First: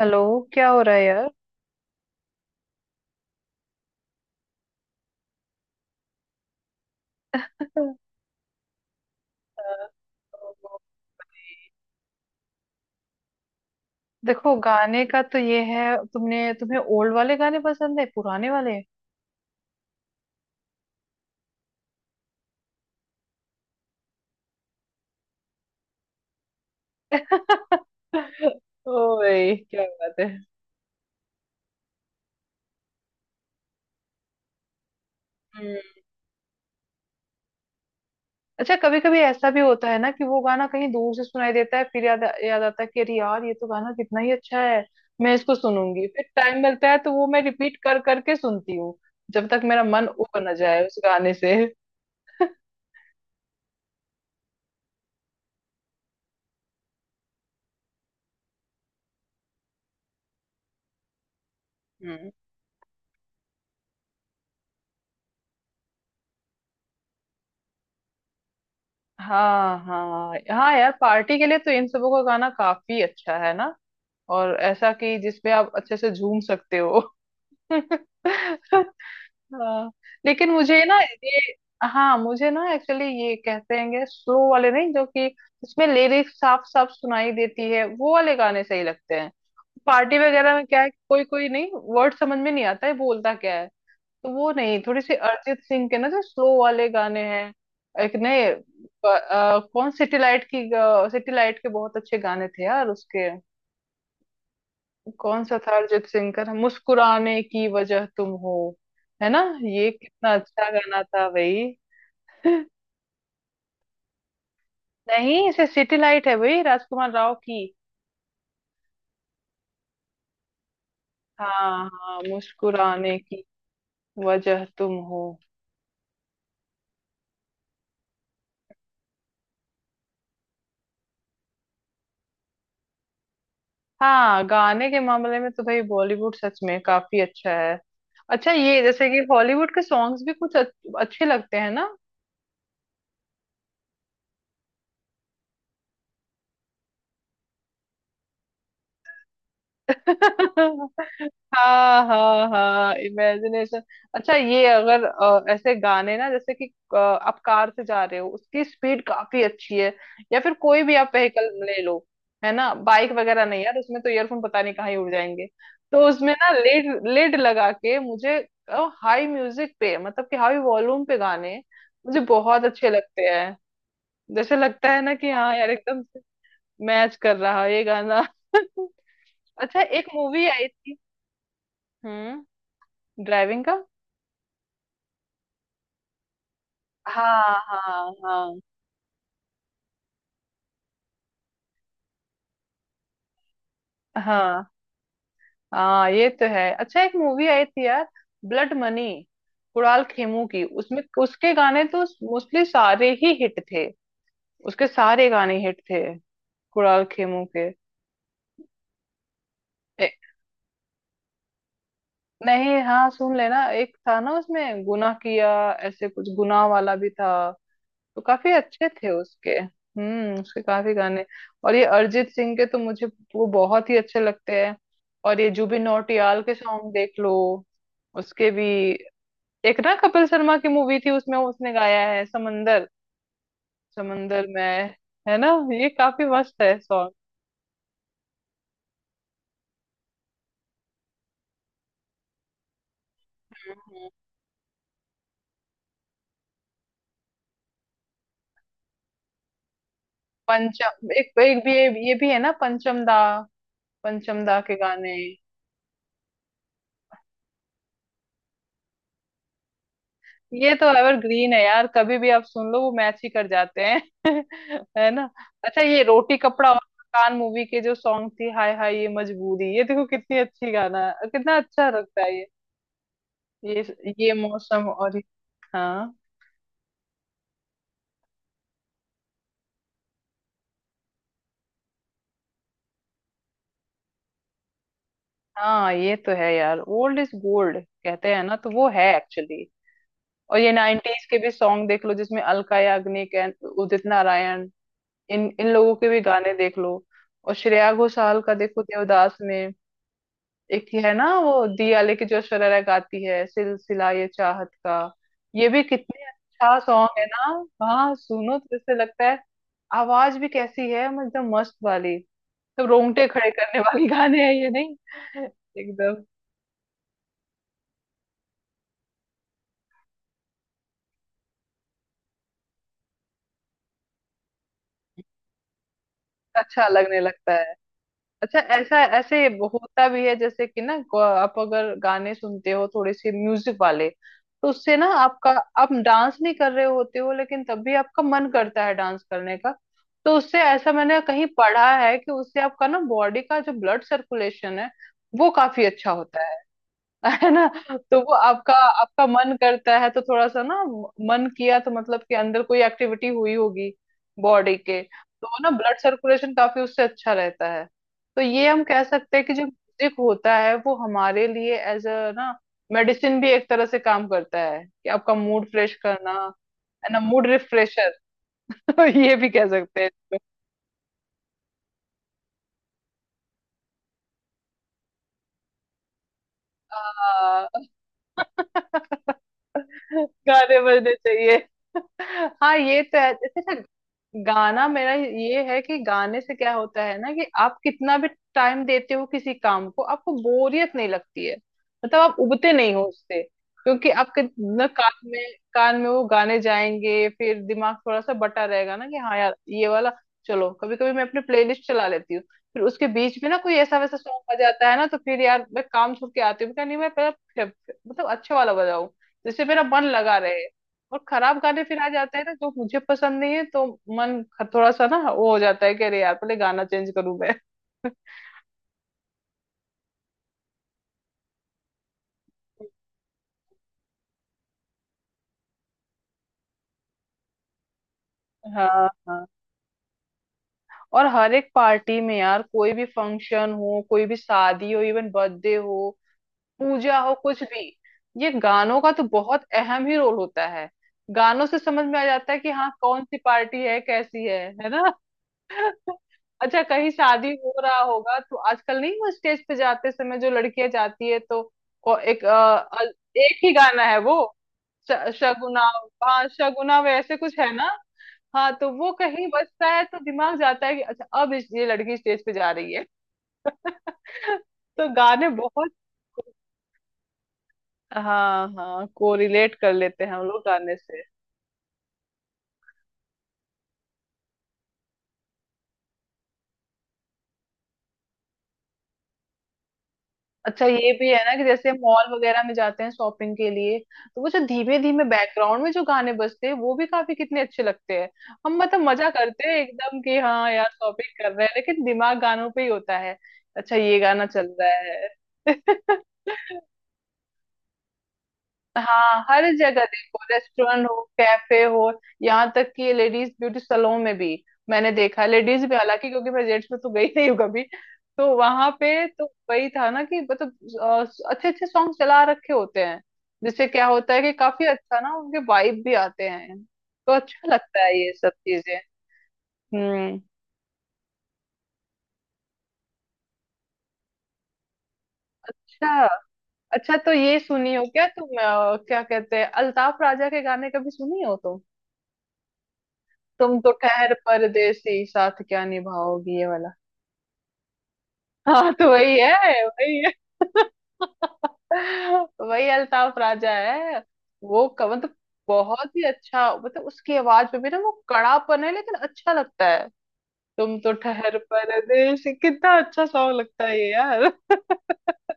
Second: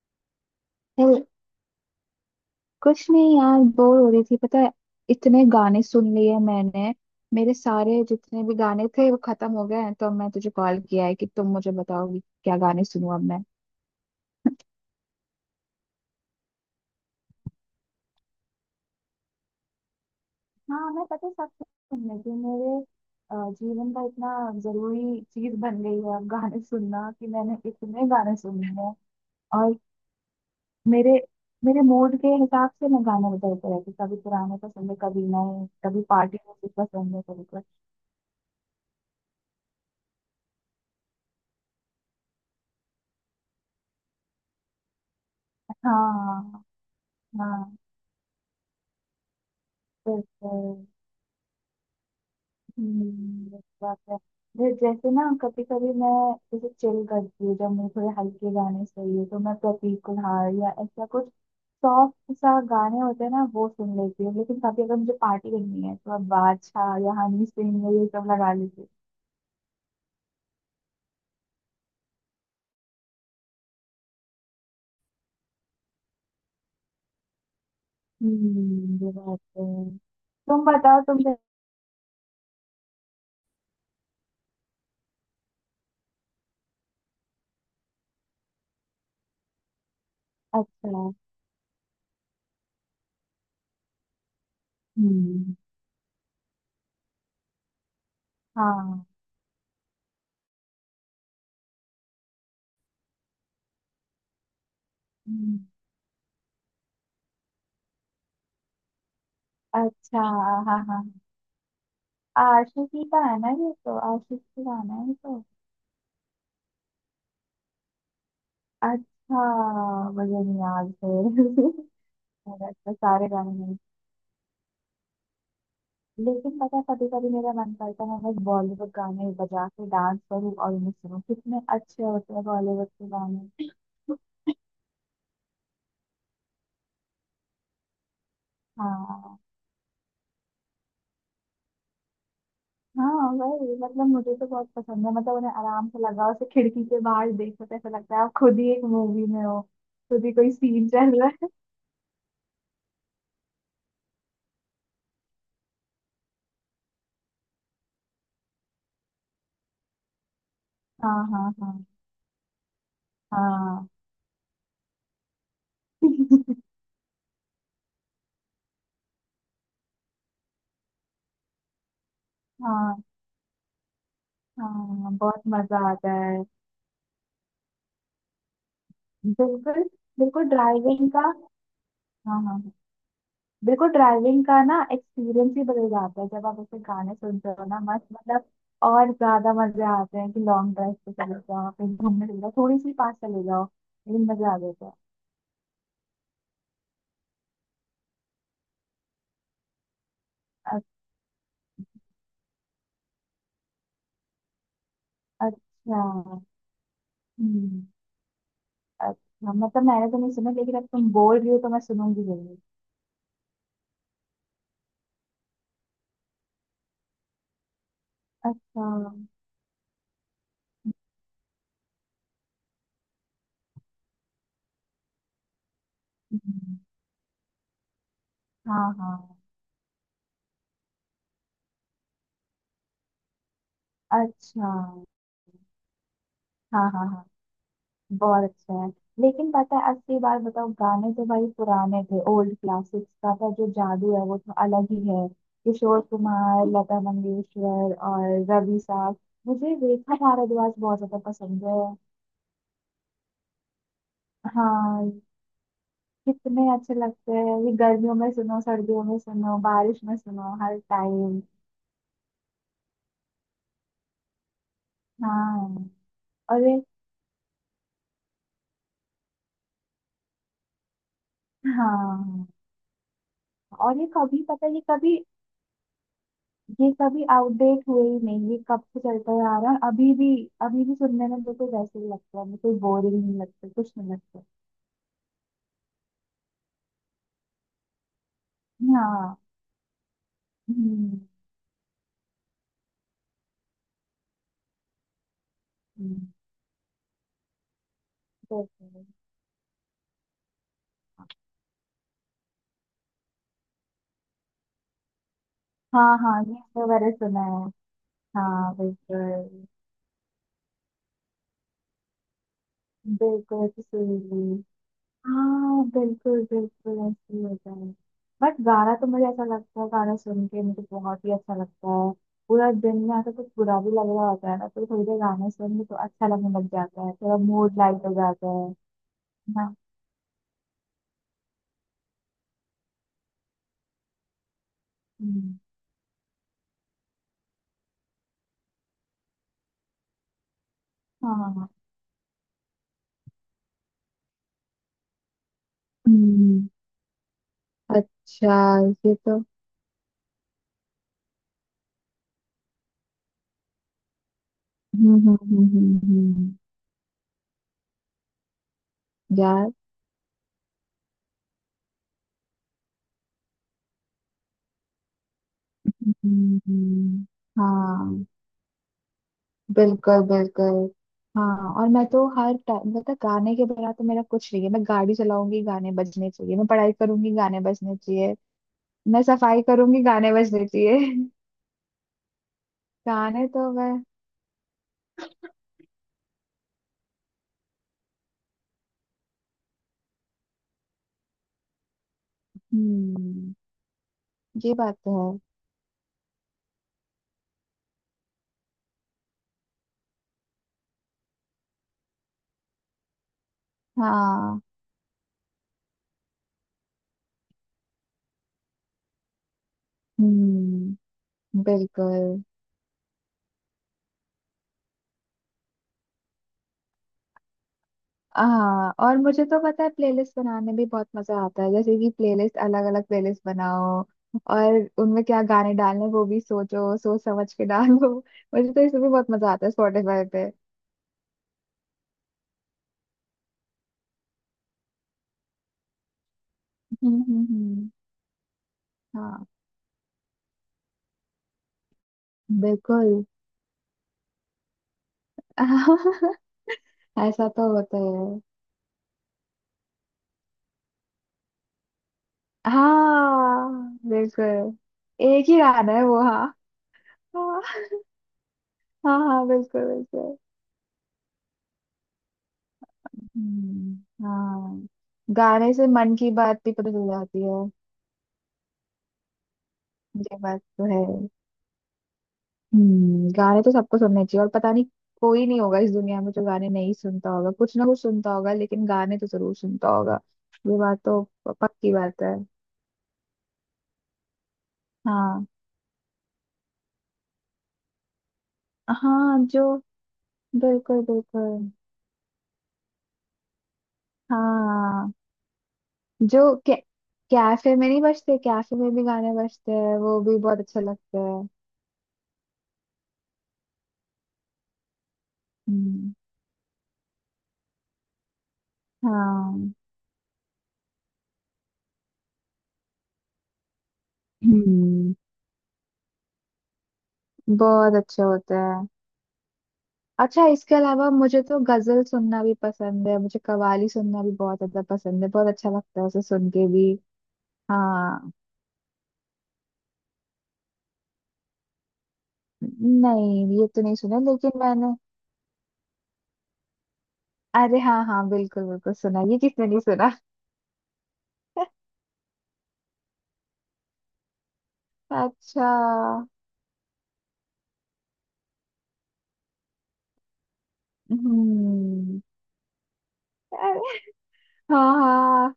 Hello. क्या हो रहा है चल, यार। कुछ नहीं यार, बोर हो रही थी पता है। इतने गाने सुन लिए हैं मैंने। मेरे तो सारे जितने भी गाने थे वो खत्म हो गए हैं, तो मैं तुझे कॉल किया है कि तुम मुझे बताओगी क्या गाने सुनूं अब मैं। देखो गाने का तो ये है तुमने तुम्हें ओल्ड वाले गाने पसंद है पुराने वाले। हाँ, मैं पता है सब सुनने की मेरे जीवन का इतना जरूरी चीज बन गई है अब गाने सुनना कि मैंने इतने गाने सुने हैं। ओ भाई और क्या बात है। मेरे मेरे मूड के हिसाब से मैं गाने बदलते रहती हूँ। कभी पुराने पसंद है, कभी नए, हम्म। कभी पार्टी म्यूजिक पसंद है, कभी कुछ। अच्छा कभी कभी ऐसा भी होता है ना कि वो गाना कहीं दूर से सुनाई देता है फिर याद याद आता है कि अरे यार ये तो गाना कितना ही अच्छा है। मैं इसको सुनूंगी, फिर टाइम हाँ, मिलता है तो वो मैं रिपीट हाँ, कर करके सुनती हूँ, जब तक मेरा मन उब न बिल्कुल। जाए उस गाने से। हम्म, ये बात है। जैसे ना कभी कभी मैं, जैसे चिल करती हूँ, जब मुझे थोड़े हल्के गाने चाहिए तो मैं प्रतीक कुहाड़ या ऐसा कुछ हम्म। सॉफ्ट सा गाने होते हैं ना, वो सुन लेती हूँ। लेकिन कभी अगर मुझे पार्टी करनी है तो मैं बादशाह या हनी सिंह या ये सब लगा लेती हूँ। हाँ हाँ हाँ यार, पार्टी के लिए तो इन सबों का गाना काफी अच्छा है ना, और ऐसा कि जिसपे आप अच्छे से झूम सकते हो। ये बात तो है। हाँ, लेकिन तुम मुझे ना बताओ, तुमने। ये हाँ मुझे ना एक्चुअली ये कहते हैं स्लो वाले, नहीं जो कि जिसमें लिरिक्स साफ साफ सुनाई देती है वो वाले गाने सही लगते हैं। पार्टी वगैरह में क्या है, अच्छा। कोई कोई नहीं वर्ड समझ में नहीं आता है बोलता क्या है। तो वो नहीं, थोड़ी सी हम्म। अरिजीत सिंह के ना जो स्लो वाले गाने हैं, एक नए हाँ। कौन सिटीलाइट की, सिटीलाइट के बहुत अच्छे गाने थे यार उसके। कौन सा हम्म। था अरिजीत सिंह का, मुस्कुराने की वजह तुम हो, है ना। ये अच्छा। कितना अच्छा हाँ, गाना हाँ, था भाई। आशिकी का है ना? ये तो आशिकी का गाना है ये तो। नहीं इसे सिटीलाइट है भाई, राजकुमार राव की। अच्छा, मुझे नहीं याद फिर। हाँ हाँ, मेरा तो मुस्कुराने सारे की गाने नहीं। वजह तुम हो। लेकिन पता है कभी कभी मेरा मन करता है मैं बॉलीवुड गाने बजा के डांस करूँ और उन्हें सुनूं। कितने अच्छे होते हैं बॉलीवुड के गाने। हाँ गाने के मामले में तो भाई बॉलीवुड सच में काफी अच्छा है। अच्छा ये जैसे कि हाँ, हॉलीवुड के सॉन्ग्स भी कुछ अच्छे लगते हैं ना। हाँ, वही मतलब मुझे तो बहुत पसंद है। मतलब उन्हें आराम से लगाओ, उसे खिड़की के बाहर देखो तो ऐसा लगता है आप खुद ही एक मूवी में हो, खुद ही कोई सीन चल रहा है। हाँ हाँ हाँ, इमेजिनेशन। अच्छा ये अगर ऐसे गाने ना, जैसे कि आप कार से जा रहे हो उसकी स्पीड काफी अच्छी है, या फिर कोई भी आप हाँ, व्हीकल हाँ, ले हाँ, लो, है ना। बाइक वगैरह नहीं यार, हाँ। उसमें तो ईयरफोन पता नहीं कहाँ ही उड़ जाएंगे। तो उसमें ना लेड लेड लगा के मुझे हाई म्यूजिक पे, मतलब कि हाई वॉल्यूम पे गाने मुझे बहुत अच्छे हाँ, लगते हैं। जैसे लगता है हाँ, ना कि बहुत हाँ यार मजा एकदम आता है। मैच कर रहा है ये गाना। अच्छा बिल्कुल। एक बिल्कुल मूवी आई थी। ड्राइविंग का। हाँ, हाँ, हाँ। हम्म। ड्राइविंग का। बिल्कुल ड्राइविंग का ना एक्सपीरियंस ही बदल जाता है जब आप ऐसे गाने हाँ सुनते हो ना, मस्त हाँ मतलब। हाँ और ज्यादा मजे आते हैं कि लॉन्ग ड्राइव पे चले जाओ, कहीं घूमने चले जाओ, थोड़ी सी पास चले जाओ, लेकिन मजे आ हाँ जाते हैं। हाँ, ये तो है। अच्छा एक मूवी आई थी यार, ब्लड मनी, कुणाल खेमू की, अ- उसमें उसके गाने तो मोस्टली सारे ही हिट थे। उसके सारे गाने हिट अच्छा। थे, कुणाल खेमू के। हम्म। अच्छा, मतलब मैंने ए, तो नहीं सुना, लेकिन अब तुम बोल रही हो तो मैं सुनूंगी जरूर। नहीं हाँ सुन लेना, एक था ना उसमें गुनाह किया, ऐसे कुछ गुनाह वाला भी था। तो काफी अच्छा। अच्छे थे उसके। हम्म, उसके काफी गाने। और ये अरिजीत सिंह के तो मुझे वो बहुत ही अच्छे लगते हैं। और ये जुबिन नौटियाल के हम्म, सॉन्ग देख लो, उसके भी। हाँ, हाँ। एक ना कपिल शर्मा की मूवी थी, उसमें उसने गाया है, समंदर, समंदर अच्छा। में, है ना। ये काफी मस्त है हाँ, हाँ, सॉन्ग। हाँ, बहुत अच्छे हैं। लेकिन पता है असली बात बताओ, गाने तो भाई पुराने थे, ओल्ड क्लासिक्स का था, जो जादू है वो तो अलग ही है। किशोर कुमार, लता मंगेशकर और रवि साहब। मुझे रेखा भारद्वाज बहुत पंचम ज्यादा एक एक पसंद भी है। ये भी है ना, पंचम दा, पंचम दा के हाँ, गाने। कितने अच्छे लगते हैं ये। गर्मियों में सुनो, सर्दियों में सुनो, बारिश में सुनो, ये हर तो टाइम। एवरग्रीन है यार, कभी भी आप सुन लो वो मैच ही कर जाते हैं। है ना। अच्छा हाँ, ये रोटी और कपड़ा और ये। मकान मूवी के जो सॉन्ग थी, हाय हाय ये मजबूरी, ये देखो कितनी अच्छी गाना है, कितना अच्छा लगता है ये। हाँ, ये और ये ये कभी, पता है, ये मौसम, कभी, हाँ ये कभी आउटडेट हुए ही नहीं। ये कब से चलता हुआ आ रहा है, अभी भी। अभी भी सुनने में बिल्कुल वैसे ही लगता है, बिल्कुल बोरिंग नहीं लगता, कुछ नहीं लगता। हाँ, ये तो है यार, ओल्ड इज गोल्ड कहते हैं ना, तो वो है हाँ। एक्चुअली। और ये हम्म। नाइनटीज के भी सॉन्ग देख लो, जिसमें अलका याग्निक एंड उदित नारायण, इन इन लोगों के भी हम्म, गाने देख लो। और श्रेया घोषाल का देखो, बिल्कुल। देवदास में एक ये है ना वो दियाले की जो शरारा गाती है, सिलसिला ये चाहत का, ये भी हाँ, कितने हाँ, ये अच्छा तो मैंने सॉन्ग है सुना ना। है। हाँ सुनो हाँ, तो जैसे लगता है, बिल्कुल। आवाज भी कैसी है, मतलब एकदम मस्त वाली, तो रोंगटे खड़े बिल्कुल, करने वाली गाने हैं इसीलिए। ये नहीं, हाँ, एकदम। बिल्कुल बिल्कुल ऐसे ही होता है। बट गाना तो मुझे ऐसा लगता है, गाना सुन के मुझे बहुत ही अच्छा लगता है। पूरा दिन में ऐसा कुछ बुरा भी लग रहा होता है ना, तो थोड़ी देर गाने सुन के तो अच्छा लगने लग अच्छा जाता है, लगने थोड़ा लगता है। मूड लाइट हो जाता अच्छा है। ऐसा ऐसे ना। होता भी है जैसे कि ना, आप अगर गाने सुनते हो थोड़े से म्यूजिक वाले, तो उससे ना आपका, हम्म, आप डांस नहीं कर रहे होते हो लेकिन तब भी आपका मन करता है डांस करने का। तो उससे ऐसा मैंने हाँ, कहीं हाँ, हाँ। पढ़ा है कि उससे आपका ना बॉडी का जो ब्लड सर्कुलेशन है वो काफी अच्छा होता है। हम्म। है ना। तो वो अच्छा। आपका, ये आपका तो। मन करता है तो थोड़ा सा ना मन किया तो मतलब कि अंदर कोई एक्टिविटी हुई होगी बॉडी के, हम्म, हम्म, तो वो ना ब्लड हम्म, हम्म, सर्कुलेशन काफी उससे अच्छा रहता है। तो ये हम कह सकते हैं कि जो यार। म्यूजिक होता है वो हमारे लिए एज अ ना मेडिसिन भी एक तरह से काम करता है, कि आपका मूड फ्रेश करना, हम्म, है ना, मूड रिफ्रेशर। हाँ, तो ये भी कह सकते बिल्कुल हैं बिल्कुल। हाँ, और मैं तो हर टाइम मतलब गाने के बिना तो मेरा कुछ नहीं है। मैं गाड़ी चलाऊंगी, गाने बजने चाहिए। मैं पढ़ाई करूंगी, गाने इसको। बजने चाहिए। मैं सफाई करूंगी, गाने बजने गाने चाहिए। बजने चाहिए। हाँ ये तो है गाने जैसे तो ना, मैं। गाना मेरा ये है कि गाने से क्या होता है ना कि आप कितना भी टाइम देते हो किसी काम को, आपको बोरियत नहीं लगती है, मतलब आप उबते नहीं हो उससे, हम्म, क्योंकि आपके ये ना बात तो कान है। में कान में वो गाने जाएंगे फिर दिमाग थोड़ा सा बटा रहेगा ना, कि हाँ यार ये वाला। चलो कभी कभी मैं अपने प्लेलिस्ट चला लेती हूँ, फिर उसके बीच में ना कोई ऐसा वैसा सॉन्ग आ हाँ। जाता है ना, तो फिर यार मैं काम छोड़ के आती हूँ, मैं कहा, नहीं मैं पहले, मतलब अच्छा वाला बजाओ, जिससे मेरा मन लगा रहे। हम्म, और खराब गाने फिर आ जाते बिल्कुल। हैं ना जो मुझे पसंद नहीं है, तो मन थोड़ा सा ना वो हो जाता है कि अरे यार पहले गाना चेंज करूं मैं। हाँ, और मुझे तो पता है प्लेलिस्ट बनाने में भी बहुत मजा आता है। जैसे कि प्लेलिस्ट, अलग अलग प्लेलिस्ट बनाओ, और उनमें क्या गाने डालने वो भी सोचो, सोच समझ के डालो। मुझे तो इसमें हाँ भी बहुत हाँ। मजा आता है, स्पॉटिफाई। और हर एक पार्टी में यार, कोई भी फंक्शन हो, कोई भी शादी हो, इवन बर्थडे हो, हम्म, पूजा हो, हम्म, कुछ भी, ये गानों का तो हाँ। बहुत अहम ही रोल होता है। गानों से समझ में आ जाता है कि हाँ कौन बिल्कुल। सी पार्टी है, कैसी है ना। अच्छा कहीं ऐसा शादी तो हो होता रहा ही होगा है। तो आजकल नहीं वो स्टेज पे जाते समय जो लड़कियां जाती है, तो को- एक अ, अ- एक ही हाँ, गाना है वो, बिल्कुल। श- एक ही शगुना गाना है वो, हाँ हाँ। शगुना वे ऐसे कुछ है हाँ, ना। हाँ तो वो हाँ, कहीं हाँ, बिल्कुल बजता है तो बिल्कुल। दिमाग जाता है कि अच्छा अब ये लड़की स्टेज पे जा रही है। हम्म, हाँ। तो गाने गाने से बहुत, मन की बात भी पता चल जाती है। हाँ हाँ, कोरिलेट कर लेते हैं ये हम लोग बात तो गाने है। से। हम्म, गाने तो सबको सुनने चाहिए, और पता नहीं, कोई नहीं होगा इस दुनिया में जो गाने नहीं सुनता होगा। कुछ ना कुछ सुनता होगा, लेकिन गाने तो जरूर सुनता होगा। ये अच्छा बात ये तो, भी है ना कि जैसे पक्की बात मॉल है। वगैरह में जाते हैं शॉपिंग के लिए, तो वो जो धीमे धीमे हाँ। बैकग्राउंड में जो गाने बजते हैं वो भी काफी कितने अच्छे लगते हैं। हम मतलब मजा हाँ, जो करते हैं एकदम कि हाँ यार बिल्कुल शॉपिंग कर रहे बिल्कुल। हैं लेकिन दिमाग गानों पे ही होता है। अच्छा ये गाना चल हाँ, रहा है। जो कै, कैफे में नहीं बजते, कैफे में भी गाने हाँ हर बजते हैं, जगह वो भी देखो, बहुत अच्छे रेस्टोरेंट लगते हो, हैं। कैफे हो, यहाँ तक कि लेडीज ब्यूटी सैलून में भी, मैंने देखा, लेडीज भी, हम्म। हालांकि क्योंकि मैं जेंट्स में तो गई नहीं हूँ कभी, तो वहां पे तो हाँ। वही था ना कि मतलब अच्छे अच्छे सॉन्ग चला रखे होते हैं, जिससे क्या होता है कि काफी हम्म, अच्छा ना उनके वाइब भी आते हैं तो अच्छा बहुत लगता है अच्छे ये सब होते हैं। चीजें। हम्म। अच्छा, इसके अलावा मुझे तो गजल सुनना भी पसंद है, मुझे कव्वाली सुनना भी बहुत ज्यादा पसंद है, बहुत अच्छा लगता है उसे अच्छा, सुन के भी। अच्छा तो ये सुनी हो क्या हाँ, तुम, क्या कहते हैं, अल्ताफ राजा के गाने कभी सुनी हो। नहीं ये तुम तो तो नहीं सुना, खैर लेकिन मैंने। परदेसी साथ क्या निभाओगी, ये वाला। अरे, हाँ हाँ, बिल्कुल हाँ बिल्कुल तो सुना, वही ये किसने नहीं है, सुना। वही है, वही अल्ताफ राजा है। वो मतलब अच्छा। बहुत ही अच्छा, मतलब उसकी आवाज में भी ना वो कड़ापन है लेकिन अच्छा लगता है। तुम तो ठहर हम्म। परदेसी, कितना अच्छा सॉन्ग लगता है ये यार। हाँ, हाँ,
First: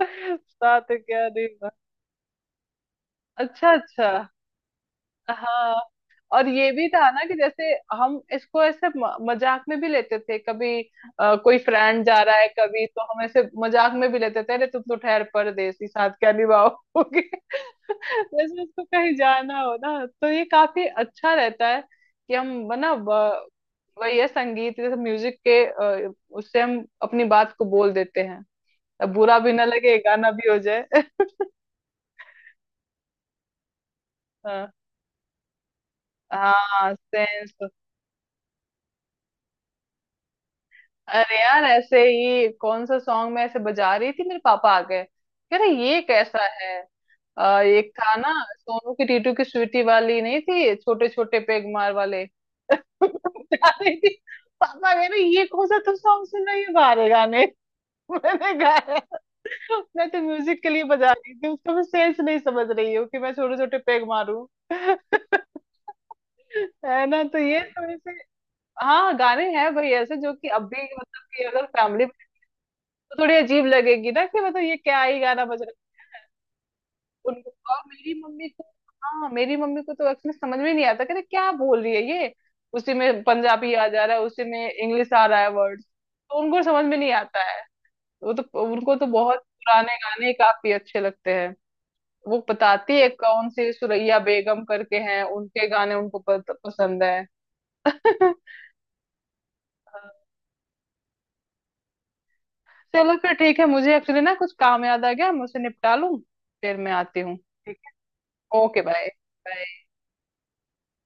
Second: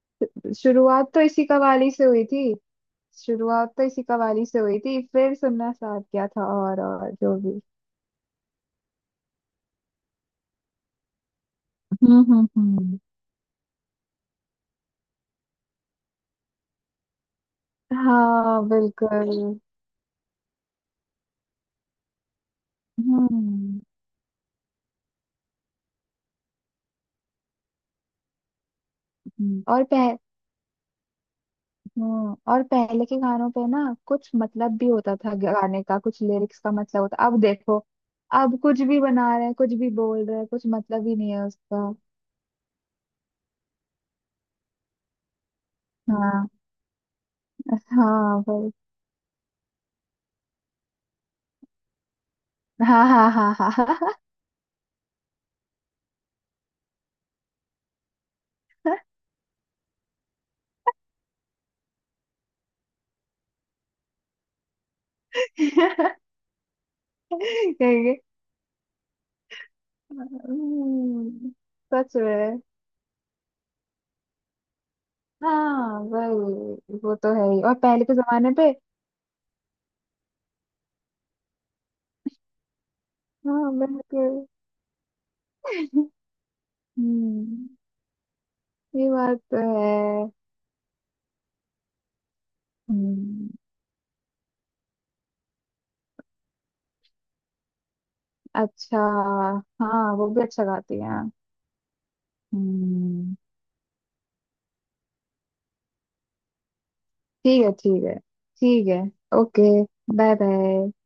हाँ। साथ शुरुआत तो क्या इसी निभा, कवाली से हुई थी। अच्छा शुरुआत तो इसी अच्छा। कवाली से हुई थी, फिर सुनना हाँ स्टार्ट किया था, और ये भी था और ना कि जो भी। जैसे, हम इसको ऐसे मजाक में भी लेते थे कभी, कोई फ्रेंड हम्म, जा रहा है हम्म, कभी हम्म। तो हम ऐसे मजाक में भी लेते थे, अरे तुम तो ठहर परदेसी साथ क्या निभाओगे, जैसे हाँ, उसको कहीं बिल्कुल। जाना हो ना तो ये काफी अच्छा रहता है कि हम ना ब- हम्म, वही है संगीत, जैसे म्यूजिक के अ, उससे हम अपनी बात को बोल देते हैं, अब बुरा भी ना और लगे पह। गाना भी हो जाए। और पहले के गानों पे ना कुछ हाँ मतलब भी होता था गाने का, कुछ लिरिक्स का हाँ, मतलब होता। अब सेंस। देखो, अब कुछ भी बना रहे हैं, कुछ भी बोल रहे हैं, कुछ मतलब ही नहीं अरे है यार उसका। ऐसे ही कौन सा सॉन्ग मैं ऐसे बजा रही थी, मेरे पापा आ गए, कह रहे ये कैसा हाँ। है, एक था ना हाँ भाई। सोनू की टीटू की स्वीटी वाली, नहीं थी, छोटे छोटे पेग मार वाले हाँ, हाँ, हाँ, बजा हाँ, रही हाँ। थी। पापा कह रहे ये कौन सा तुम सॉन्ग सुन रही हो बाहर, गाने। मैंने गाया मैं तो म्यूजिक के लिए बजा रही थी, उसका मैं सेंस नहीं समझ रही हूँ कि मैं छोटे छोटे पेग मारूं। है ना, तो ये थोड़े से कहेंगे। हाँ गाने हैं भाई ऐसे, जो कि अब भी मतलब कि हम्म, अगर फैमिली, सच में। तो थोड़ी अजीब लगेगी ना कि मतलब ये क्या ही गाना बज रहा है हाँ, वही, वो तो उनको, है ही, और और पहले मेरी के मम्मी जमाने को, पे। हाँ मेरी मम्मी को तो एक्चुअली समझ में नहीं आता कि क्या बोल रही है ये, उसी में हाँ, पंजाबी आ जा रहा है, उसी बिल्कुल। में इंग्लिश आ रहा है, वर्ड तो उनको समझ में नहीं आता है। हम्म, वो तो उनको तो ये बहुत बात तो पुराने है। गाने काफी अच्छे लगते हैं। वो बताती है हम्म। कौन सी सुरैया बेगम करके हैं, उनके गाने उनको पसंद है। अच्छा, हाँ, वो भी अच्छा गाती है। चलो फिर हम्म। ठीक है, मुझे एक्चुअली ना कुछ काम याद आ गया, मैं उसे निपटा लूं, फिर मैं आती हूँ, ठीक है, ठीक ठीक है, है। ओके ठीक है। Bye. Okay, bye. Bye. Bye,